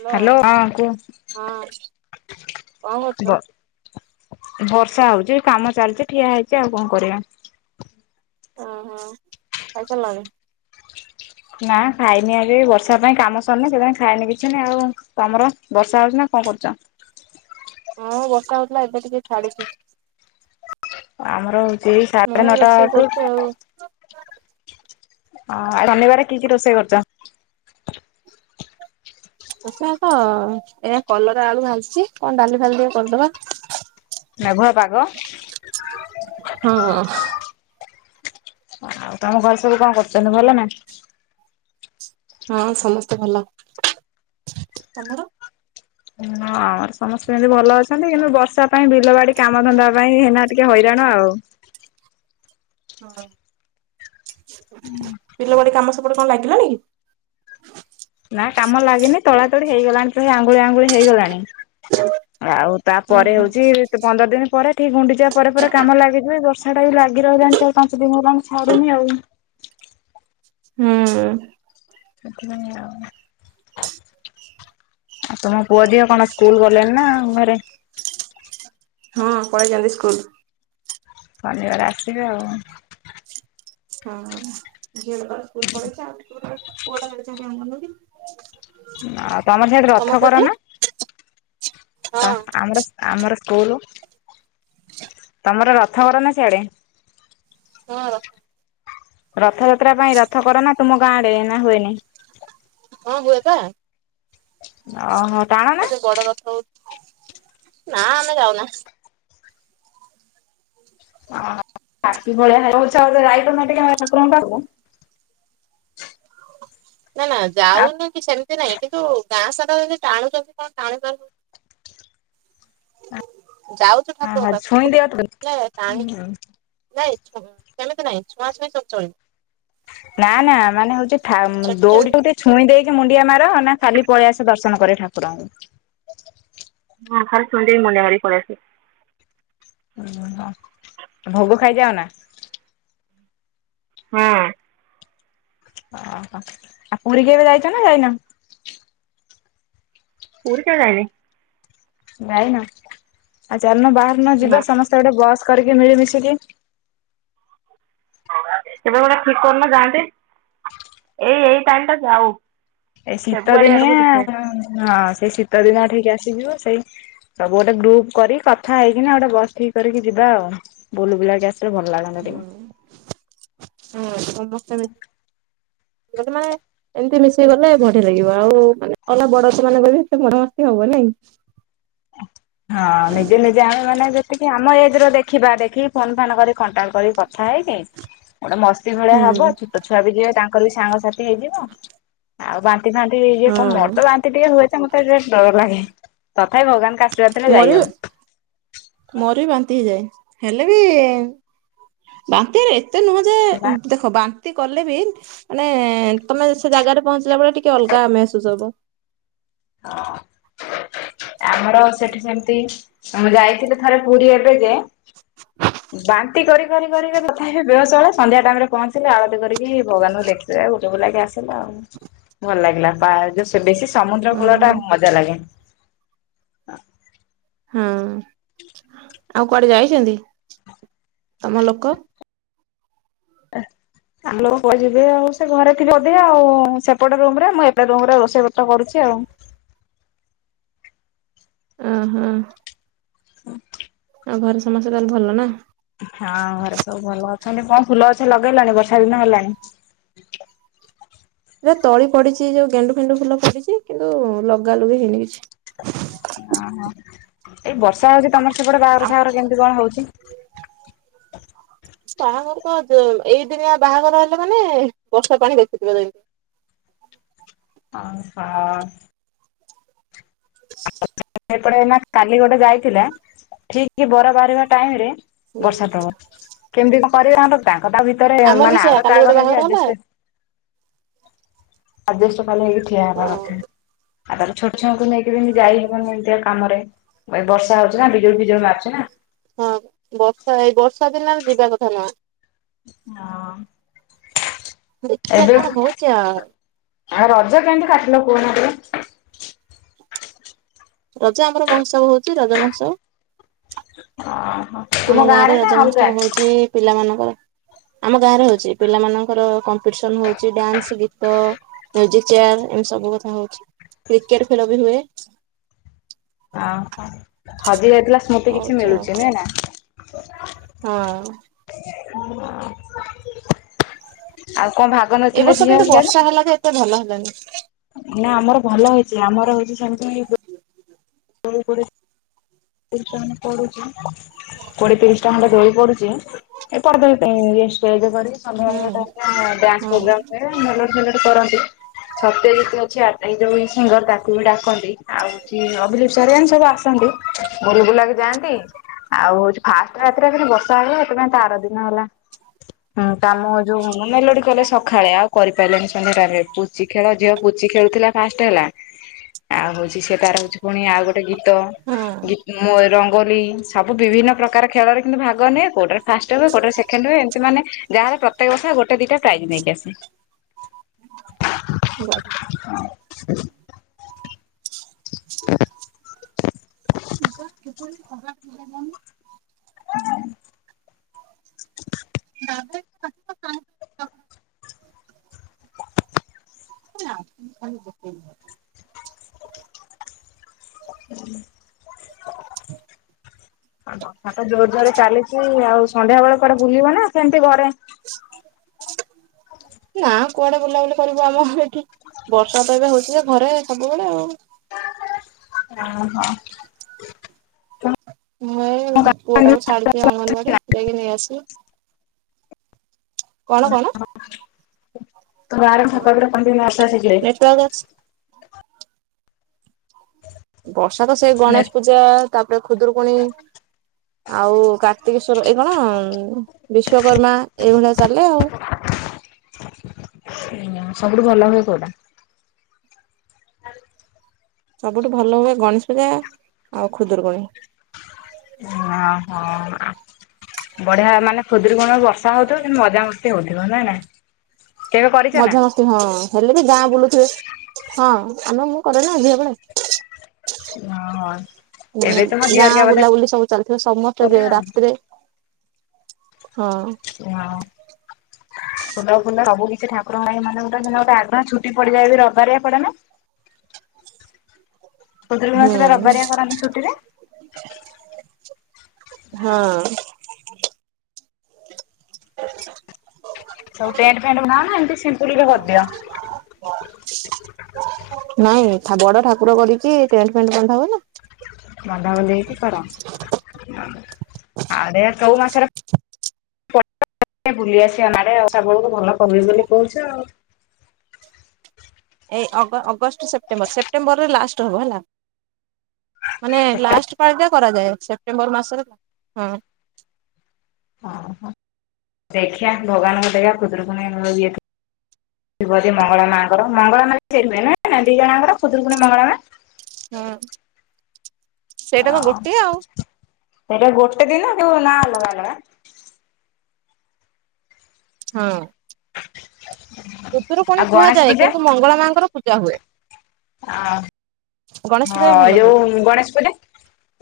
Hello hello ହ କୁହ ହଁ କଣ କରୁଛ ବ ବର୍ଷା ହଉଛି କାମ ଚାଲିଛି ଠିଆ ହେଇଛି ଆଉ କଣ କରିବା ଓ ହୋ ଖାଇ ସାରିଲଣି? ନା ଖାଇନି ଆଜି ବର୍ଷା ପାଇଁ କାମ ସରିନି ସେଥିାଇଁ ଖାଇନି କିଛି ନାହିଁ ଆଉ ତମର ବର୍ଷା ହଉଛି ନା? କଣ କରୁଚ? ହଁ ବର୍ଷା ହଉଥିଲା ଏବେ ଟିକେ ଛାଡିଚି। ଆମର ହଉଛି ଏଇ ସାଢେ ନଅଟା ରୋଷେଇ ଠୁ କରୁଛି ଆଉ। ହ ଶନିବାର କି କି ରୋଷେଇ କରିଚ? ପ ତ ଏ କଲରା ଆଳୁ ଭାଜିଚି କଣ ଡାଲି ଫାଲି ଟିକେ କରିଦବା। ମେଘୁଆ ପାାଗ ହଁ। ଆଉ ତମ ଘରେ ସବୁ କଣ୍ କରୁଚନ୍ତି ଭଲ ନା? ହଁ ସମସ୍ତେ ଭଲ, ତମର? ହ ଆମର ସମସ୍ତେ ଏମିତି ଭଲ ଅଛନ୍ତି କିନ୍ତୁ ବର୍ଷା ପାଇଁ ବିଲ ବାଡି କାମଧନ୍ଦା ପାଇଁ ଏଇନା ଟିକେ ହଇରାଣ ଆଉ ହଁ ବିଲ ବଡି କାମ ସବୁ ଗୋଟେ କଣ ଲାଗିଲାଣି? ନା କାମ ଲାଗନି ତଳା ତଳି ହେଇଗଲାଣି ପୁଣି ଆଙ୍ଗୁଳି ଆଙ୍ଗୁଳି ହେଇଗଲାଣି। ଆଉ ଉଁ ତାପରେ ହୁଁ। ହଉଛି ପନ୍ଦର ଦିନ ପରେ ଏଠିକି ଗୁଣ୍ଡିଯିବା ପରେ କାମ ଲାଗିଯିବେ ବର୍ଷା ଟା ବି ଲାଗି ରହିଲାଣି ଚାରି ପାଞ୍ଚ ଦିନ ହେଲାଣି ଛାଡୁନି ଆଉ ହୁଁ ସେଥିପାଇଁ ଆଉ ଆଉ ତମ ପୁଅ ଝିଅ କଣ ସ୍କୁଲ୍ ଗଲେଣି ନା ଘରେ? ହଁ ପଳେଇଚନ୍ତି ସ୍କୁଲ୍। ଶନିବାର ଆସିବେ ଆଉ ହଁ ଝିଅ ସ୍କୁଲ୍ ପଳେଇଛି [inaudible] ତମର ସେଇଠି ତମ ରଥ ପୁଅ କର ଝିଅ? ନା ହଁ ତ ଆମର ଆମର କଉନୁ ତମର ରଥ କର ନା ସିଆଡେ? କାର? ରଥଯାତ୍ରା ପାଇଁ ରଥ କର ନା ତୁମ ଗାଁରେ ଏନା ହୁଏନି? ହଁ ହୁଏପା। ଓହୋ ଟାଣ ନା ଏଠି ବଡ ରଥ ହଉଛି ନା ଆମେ ଯାଉନା। ପାପି ଭଳିଆ ହେଉଚ ଯାଇପାରୁନା ଟିକେ ଠାକୁର ଙ୍କ ପାଖକୁ ନା ନା ଯାଉନୁ କି ସେମିତି ନାଇଁ କିନ୍ତୁ ଗାଁ ସାର ଯଦି ଟାଣୁଛନ୍ତି କଣ ଟାଣି ପାରୁବୁ। ଯାଉଚୁ ଠାକୁରଙ୍କ ଆଉ ଛୁଇଁ ପାଖକୁ ଦିଅ ନାଇଁ ଟାଣି ନାଇଁ ସେମିତି ନାାଇଁ ଛୁଆ ଛୁଇଁ ସବୁ ଚଳିବ। ନା ନା ମାନେ ହଉଚି ଠା ସେଠି ସେମିତି ଦୌଡିଟା ଟେ ଛୁଇଁ ଦେଇକି ମୁଣ୍ଡିଆ ମାର ନା ଖାଲି ପଳେଇ ଆସ ଦର୍ଶନ କରି ଠାକୁରଙ୍କୁ? ହଁ ଖାଲି ଛୁଇଁ ଦେଇ ମୁଣ୍ଡିଆ ମାରି ପଳେଇଆସେ। ଓ ହୋ ଭୋଗ ଖାଇ ଯାଓ ନା? ହୁଁ। ଓହୋ ଆଉ ପୁରୀ କେବେ ଯାଇଛ ନା ଯାଇନ? ପୁରୀ କେବେ ଯାଇନି। ଯାଇନ, ଆଉ ଚାଲୁନ ବାହାରୁନ ନା ଯିବା ସମସ୍ତେ ଗୋଟେ ବସ୍ କରିକି ମିଳି ମିିଶିକି। କେବେ ଗୋଟେ ଠିକ କରୁନ ଯାଆନ୍ତେ, ଏଇ ଏଇ ଟାଇମଟା ଯାଉ। ଏ ଶୀତ ଫେବୃଆରୀ ଦିନିଆ ଆଡକୁ ଦେଖିବା। ହଁ ସେଇ ଶୀତ ହୁଁ ଦିନିଆ ଠିକି ଆସିଯିବ ସବୁ ଗୋଟେ ଗ୍ରୁପ କରି କଥା ହେଇକିନା ଗୋଟେ ବସ୍ ଠିକ କରିକି ଯିବା ଆଉ ବୁଲ ବୁଲା କି ଆସ ହୁଁ ହଁ ସମସ୍ତେ ଗଲେ ମାନେ ଏମିତି ମିଶିକି ଗଲେ ବଢିଆ ଲାଗିବ, ଆଉ ମାନେ ଅଲ ବଡ [unintelligible] ଗଲେ ଏତେ ମଜା ମସ୍ତି ହବ ନାଇ। [inaudible] ହଁ ନିଜେ ନିଜେ ଆମେ ମାନେ ଯେ ତିକି ଆମ ଏଜ୍ ର ଦେଖିବା ଦେଖିକି ଫୋନ ଫାନ୍ କରି କଣ୍ଟାକ୍ଟ କରି କଥା ହେଇକି ଗୋଟେ ମସ୍ତି ଭଳିଆ ହୁଁ ହବ ଛୋଟ ଛୁଆ ବି ଯିବେ ତାଙ୍କର ବି ସାଙ୍ଗସାଥି ହେଇଯିବ, ଆଉ ବା ନ୍ତି ଫାନ୍ତି ଯୋଉ କ ମୋର ତ ହଁ ବାନ୍ତି ଟିକେ ହୁଏ ଯେ ମତେ ଟିକେ ଡର ଲାଗେ, ତଥାପି ଭଗବାନ ମୋର ବି ମୋର ବି ବା ନ୍ତି ହେଇଯାଏ ହେଲେ ବି ବାନ୍ତିରେ ଏତେ ନୁହଁ ଯେ ନା ଦେଖ ବା ନ୍ତି କଲେ ବି ମାନେ ତମେ ସେ ଜାଗାରେ ପହଞ୍ଚିଲା ବେଳେ ଟିକେ ଅଲଗା ମେହେସୁସ ହବ। ହ ଅଁ। ଆମର ସେଠି ସେମିତି, ଆମେ ଯାଇଥିଲୁ ଥରେ ପୁରୀ ଏବେ ଯେ ବାନ୍ତି କରି କରି କରି ତଥାପି ସେ ବେହୋସ ହେଲା ସନ୍ଧ୍ୟା ଟାଇମରେ ପହଞ୍ଚିଲେ ଆଳତୀ କରି କି ଭଗବାନଙ୍କୁ ଦେଖି ଦେଲା ବେଳକୁ [unintelligible] ଆଜ୍ଞା ଆସିଲା ଆଉ ଭଲ ଲାଗିଲା ପା ଯୋଉ ସେ ବେଶୀ ସମୁଦ୍ର କୂଳଟା ହୁଁ ମଜା ଲାଗେ। ହ। ହଁ, ଆଉ କୁଆଡେ ଯାଇଛନ୍ତି ତମ ଲୋକ? ଆ ଆଲୋକ କହି ଯିବେ ଆଉ ସେ ଘରେ ଥିବେ ଅଧ ଆଉ ସେପଟେ ରୁମରେ ମୁଁ ଏପଟେ ରୁମରେ ରୋଷେଇ ପତ୍ର କରୁଚି। [inaudible] ଉଁ ହୁଁ। ହୁଁ। ଆଉ ଘରେ ସମସ୍ତେ ତାହେଲେ ଭଲ ନା? ହଁ ଘରେ ସବୁ ଭଲ। ତମେ କଁ ଫୁଲ ଗଛ ଲଗେଇଲଣି ବର୍ଷା ଦିନ ହେଲାଣି? ଏ ତଳି ପଡିଛି ଯୋଉ ଗେଣ୍ଡୁ ଫେଣ୍ଡୁ ଫୁଲ ଫୁଟିଛି, କିନ୍ତୁ ଲଗା ଲଗି ହେଇନି କିଛି। ଓହୋ। ଏଇ ବର୍ଷା ହଉଛି ତମର ସେପଟେ ବାହାଘର ଫାଘର କେମିତି କଣ ହଉଛି? ହଁ ଏଇ ଦିନିଆ ବାହାଘର ହେଲେ ମାନେ ବର୍ଷା ପାଣି ବେଶିଥିବ [unintelligible] ଅ ହ। ସେପଟେ ଏଇନା କାଲି ଗୋଟେ ଯାଇଥିଲା ଠିକ ବର ବାହାରିବା ଟାଇମ ରେ ଯେମିତି। ବର୍ଷା ଟପ କେମିତି କଁ କରିବେ [unintelligible] ଛତା ଭିତରେ ଆମର ମାନେ ବି ଆ ସେଇଆ ଘର କାଲି ଗୋଟେ ତାଘର ଏମତି ବାହାଘର ହେଲା ଆଡଜେଷ୍ଟ ଆଡଜଷ୍ଟ ପାଲେ ହେଇକି ଠିଆ ହବା ହଁ କଥା ଆଉ ତାର ଛୋଟ ଛୁଆଙ୍କୁ ନେଇ କିରି ଯାଇହବନି ଏମିତିଆ କାମରେ, ଏ ବର୍ଷା ହଉଛି ନା ବିଜୁଳି ଫିଜୁଳି ମାରୁଛି ନା ହଁ ବର୍ଷା ଏଇ ବର୍ଷା ଦିନରେ ଯିବା କଥା ନୁହଁ। ହଁ। ଦେଖିବା କଣ ହଉଚି ଆଉ। ଆଉ ରଜ କେମତି କାଟିଲ କହୁନ ଟିକେ? ରଜ ଆମର ମହୋତ୍ସବ ହଉଛି, ରଜ ମହୋତ୍ସବ। ଅଁ। ଆମ ଗାଁରେ ରଜ ମହୋତ୍ସବ ହଉଛି ପିଲା ମାନଙ୍କର। ଆମ ଗାଁରେ ହଉଚି, ପିଲା ମାନଙ୍କର କମ୍ପିଡିସନ ହଉଚି ଡ୍ୟାନ୍ସ, ଗୀତ ମ୍ୟୁଜିକ ଚେୟାର ଏମତି ସବୁ କଥା ହଉଚି କ୍ରିକେଟ ଖେଳ ବି ହୁଏ। ଓ ହୋ ହଜି ଯାଇଥିଲା, ସ୍ମୃତି କିଛି ହଉଛି ଆଉ ମିଳୁଛି ନୁହେଁ ନା। ହଁ। ହୁଁ ଆଉ କଣ ଭାଗ ଏ ନେଇଥିଲେ ବର୍ଷ ଝିଅ? କିନ୍ତୁ ବର୍ଷା ହେଲା ଯେ ଏତେ ଭଲ [unintelligible] ହେଲାନି ନା ଆମର ଭଲ ହେଇଛି, ଆମର ହଉଛି ସେମିତି [unintelligible] [unintelligible] ପଡୁଚି। କୋଡିଏ ତିରିଶ ଟଙ୍କା ଖଣ୍ଡେ ବଳି ପଡୁଛି, ଏ ପର୍ବ ପାଇଁ ଷ୍ଟେଜ କରି ସନ୍ଧ୍ୟା ହୁଁ ତା [unintelligible] ଡ୍ୟାନ୍ସ ହଁ ପ୍ରୋଗ୍ରାମ ହୁଏ, ମେଲୋଡ଼ି ଫେଲୋଡ଼ି କରନ୍ତି। ସତ୍ୟଜିତ ଅଛି ଆ ଏ ଯୋଉ ସିଙ୍ଗର ତାକୁ ବି ଡାକନ୍ତି, ଆଉ ହଉଚି ଅଭିଲିପ୍ସା ହେରିକା ଏନ୍ତି ସବୁ ଆସନ୍ତି। ବୋଲିବୁଲା କି ଯାଆନ୍ତି, ଆଉ ହଉଛି ଫାଷ୍ଟ ରାତିରେ [unintelligible] ବର୍ଷା ହେଇଗଲା। ସେଥିପାଇଁ ତା ଆର ଦିନ ହେଲା। ହୁଁ କାମ ଯୋଉ ହଁ ମେଲୋଡି କଲେ ସକାଳେ, ଆଉ କରିପାରିଲେନି ସେନ୍ [unintelligible] ପୁଚି ଖେଳ ଝିଅ ପୁ ପୂଚି ଖେଳୁଥିଲା ଫାଷ୍ଟ୍ ହେଲା। ଆଉ ହଉଚି ସେ ତାର ହଉଚି ପୁଣି ଆଉ ଗୋଟେ ଗୀତ ହଁ ବି ରଙ୍ଗୋଲି ସବୁ ବିଭିନ୍ନ ପ୍ରକାର, ଖେଳରେ କିନ୍ତୁ ଭାଗ ନିଏ କୋଉଟା ଫାଷ୍ଟ ହୁଏ, କୋଉ ଦିନ ସେକେଣ୍ଡ ହୁଏ, ଏମତି ମାନେ ଗାଁର ପ୍ରତ୍ୟେକ ବର୍ଷ ଗୋ ଗୋଟେ, ଦିଟା ପ୍ରାଇଜ୍ ନେଇକି ଆସେ। ହ [unintelligible] [unintelligible] ହଁ [unintelligible] [unintelligible] [unintelligible] ଆଉ ବର୍ଷା ତ ଜୋର ଜୋରରେ ଚାଲିଛି, ଆଉ ସନ୍ଧ୍ୟାବେଳେ କୁଆଡେ ବୁଲିବ ନା ସେମତି ଘରେ? ନା କୁଆଡେ ବୁଲାବୁଲି କରିବୁ ଆମର ଏଠି। ବର୍ଷା ତ ଏବେ ହଉଛି ଯେ, ଘରେ ସବୁବେଳେ ଆଉ। ଓ ହୋ। ମୁଁ ଏଇ ପୁଅଟାକୁ ଛାଡିଛି ଅଙ୍ଗନବାଡି, ଯାଇକି ନେଇ ଆସିବି। କଣ କଣ? ତମ ଗାଁ [unintelligible] ଭାଷା ଶିଖିଲାଇ। ନେଟୱାର୍କ ଅଛି ଓଷା ତ ସେ ନେ ଗଣେଶ ପୂଜା, ତାପରେ ଖୁଦୁରୁକୁଣୀ ଆଉ କାର୍ତ୍ତିକେଶ୍ଵର, ଏଇ କଣ ବିଶ୍ଵକର୍ମା ଏଇ ଭଳିଆ ଚାଲେ ଆଉ। ସବୁଠୁ ଭଲ ହୁଏ କୋଉଟା? ହାଲୋ, ସବୁଠୁ ଭଲ ହୁଏ, ଗଣେଶ ପୂଜା ଆଉ ଖୁଦୁରକୁଣୀ। ହଁ - ହଁ। ବଢିଆ ମାନେ ଖୁଦୁରୁକୁଣିରେ ବର୍ଷା ହଉଥିବ, କିନ୍ତୁ ମଜାମସ୍ତି ହଉଥିବ ନା ନାଇ। ମଜାମସ୍ତି ହଁ ହେଲେ ବି ଗାଁ ବୁଲୁଥିବେ, ହଁ -ଆ -ମୁଁ କରେ ନା ଝିଅ ବେଳେ? ହଁ- ହଁ। ହୁଁ ଏବେ ତମ ଝିଅ ହେରିକା ଗାଁ ବୋଧେ ବୁଲାବୁଲି ସବୁ ଚାଲିିଥିବ, ସମସ୍ତେ ଯେ କଲେ ଆଉ ରାତିରେ ହଁ ଖୋଲା କୁ ଖୋଲା ସବୁ କିଛି ଠାକୁ ରଙ୍କ ପାଇଁ ମାନେ ଗୋଟେ, ମାନେ ଗୋଟେ ଆଡଭାନ୍ସ ଛୁଟି ପଡିଯାଏ, ରବି ବାରିଆ ପଡେ ନା? ଖୁଦୁରୁକୁଣୀ ହୁଁ ଓଷାଟା ରବିବାରିଆ କରନ୍ତି ଛୁଟିରେ? ହଁ। ସବୁ ଟେଣ୍ଡ ଫେଣ୍ଡ ବାନଅ, ନା ଏମିତି ସିମ୍ପଲରେ କରିଦିଅ? ହଁ, ନାଇଁ ଠା ବଡ ଠାକୁର କରିକି ଟେଣ୍ଟ ଫେଣ୍ଟ ବନ୍ଧା ହୁଏନା। ବନ୍ଧାବନ୍ଧି ହେଇକି କର? ଆଡେ କୋଉ ମାସରେ [unintelligible] ବୁଲିଆସିଆ ମାଡେ ଆଉ ଶ୍ରାବଣକୁ ଭଲ [unintelligible] ବୋଲି କହୁଛ ଆଉ। ଏ ଅଗ-ଅଗଷ୍ଟ ସେପ୍ଟେମ୍ବର, ସେପ୍ଟେମ୍ବରରେ ଲାଷ୍ଟ ହବ ହେଲା। ମାନେ ଲାଷ୍ଟ ପାଳିଟା କରାଯାଏ, ସେପ୍ଟେମ୍ବର ମାସରେ ହଁ। ଓହୋ। ଦେଖିଆ ଭଗବାନଙ୍କ ଦୟା ଖୁଦରୁକୁଣୀ ବେଳ ଇଏକୁ ଥିବ ଯଦି ମଙ୍ଗଳା ମାଆଙ୍କର ମଙ୍ଗଳା ମାନେ ସେ ରୁହେ ନା ନା ଦିଜଣାଙ୍କର ଖୁଦୁରୁକୁଣୀ, ମଙ୍ଗଳାମା? ହଁ। ସେଇଟା ତ ଗୋଟେ ଆଉ ସେଇଟା ଗୋଟେ ଦିନ ଯୋଉ ନାଁ ଅଲଗା ଅଲଗା। ହଁ। ଖୁଦୁରୁକୁଣି ଆଉ ଗଣେଶ କୁହାଯାଏ କିନ୍ତୁ ମଙ୍ଗଳ ମାଆଙ୍କର ପୂଜା ହୁଏ। ଆ ଗଣେଶ ପୂଜା ବି ହଁ ଏ ଭଲ ହୁଏ ଯୋଉ ଗଣେଶ ପୂଜା,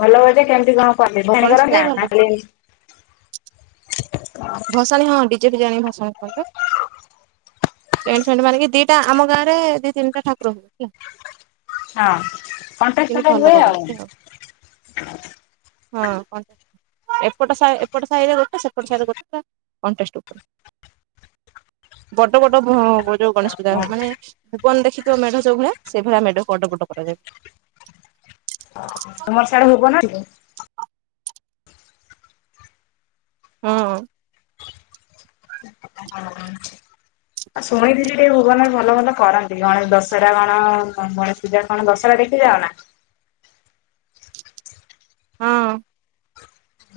ଭଲ ହୁଏ ଯେ କେମତି କଣ ଗଣେଶ ପୂଜା ବି ଭଲ ହୁଏ। [inaudible] ଭସାଣି ହଁ ଡିଜେ ଫିଜେ ଆଣିକି ଭସାଣି କରନ୍ତି। ଟେଣ୍ଟ ଫେଣ୍ଟ୍ ମାରିକି ଦିଟା ଆମ ଗାଁରେ ଦି ତିନିଟା ଠାକୁର ହବ ହେଲା। ହଁ କିନ୍ତୁ କଣ୍ଟେଷ୍ଟେଡ ଭଲ ହୁଏ ଆଉ। କରନ୍ତି ହଁ କ ଏପଟ ସାହି ଏପଟ ସାହିରେ ଗୋଟେ ସେପଟ ସାହିରେ ଗୋଟେ କଣ୍ଟେଷ୍ଟ ଉପରେ ବଡ ବଡ ଭମ୍ ମୋ ଯୋଉ ଗଣେଶ ପୂଜା ହବ ମାନେ ଭୁବନ ଦେଖିଥିବ ମେଢ ଯୋଉ ଭଳିଆ ସେଇଭଳିଆ ମେଢକୁ ବଡ ବଡ କରାଯାଏ। ତୁମର ସିଆଡେ ଭୁବନ ହେଲେ ହୁଁ। ହଁ ହଁ। ଆଉ ଶୁଣିଥିଲି ଟିକେ ଭୁବନରେ ଭଲ ଭଲ କରନ୍ତି। ଗଣେଶ ଦଶରା କଣ, ଗଣେଶ ପୂଜା କଣ, ଦଶରା ଟିକେ ସେଠି ଯାଅନା? [inaudible] ହଁ।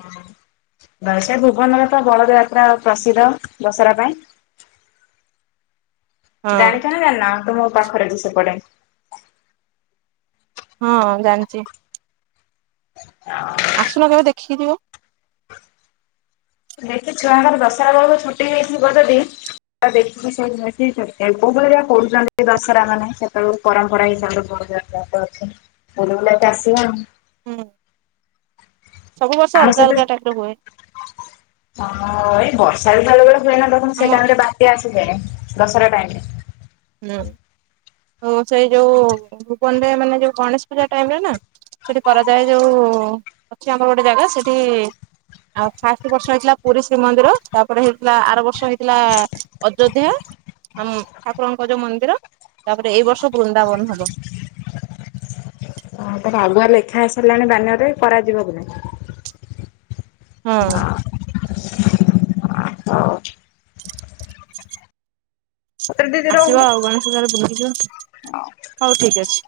ହଁ। ବା ସେ ଭୁବନରେ ତ ବଳଦ ଯାତ୍ରା ପ୍ରସିଦ୍ଧ, ଦଶରା ପାଇଁ। ହଁ ଜାଣିଛ ନା ଜାଣିନ? ତ ମୋ ପାଖରେ ବି ସେପଟେ। ହଁ ହଁ ଜାଣିଚି। ଆ [unintelligible] ଦେଖି ଛୁଆଙ୍କର ଦଶହରା ବେଳକୁ ଛୁଟି ହେଇଥିବ ଯଦି ଦେଖିକି ସେ ଜିନଷ କୋଉ ଭଳିଆ କରୁଛନ୍ତି ଦଶହରା ମାନେ ସେତେବେଳୁକୁ ପରମ୍ପରା ହିସାବରେ କରୁ ବୁଲି ବୁଲାକି ଆସିବ ଆଉ। ହୁଁ। ସବୁ ବର୍ଷ ଆମ ଅଲଗା ସହିତ ଅଲଗା ଟାଇପର ହୁଏ। ସାଢେ ଖାଇଲା ବେଳେ ହୁଏ ନା ସେ ଆମ ଟାଇମରେ ବାତ୍ୟା ଆସିଯାଏ ଦଶରା ଟାଇମରେ ହୁଁ ହଉ ସେଇ ଯୋଉ [unintelligible] ମାନେ ଯୋଉ ଗଣେଶ ପୂଜା ଟାଇମରେ ନା, ସେଠି କରାଯାଏ ଯୋଉ ଅଛି ଆମର ଗୋଟେ ଜାଗା ସେଠି ଠି ଆଉ ଫାଷ୍ଟ ବର୍ଷ ହେଇଥିଲା ପୁରୀ ଶ୍ରୀମନ୍ଦିର, ତାପରେ ହେଇଥିଲା ଆର ବର୍ଷ ହେଇଥିଲା ଅଯୋଧ୍ୟା ଆମ ଆପ୍ ଠାକୁରଙ୍କ ଯୋଉ ମନ୍ଦିର, ତାପରେ ଏଇ ବର୍ଷ ବୃନ୍ଦାବନ ହବ। ହଁ ତାରେ ଆଗୁଆ ଲେଖା ହେଇସାରିଲାଣି ବ୍ୟାନିଅରରେ କରାଯିବ କି ନାଇଁ? ହଁ। ପତ୍ର ଦିଦି ଆସିବ ରହୁଛି ଆଉ ଗଣେଶ ପୂଜାରେ ବୁଲିକି ଯିବ। ହଉ ଠିକ ଅଛି।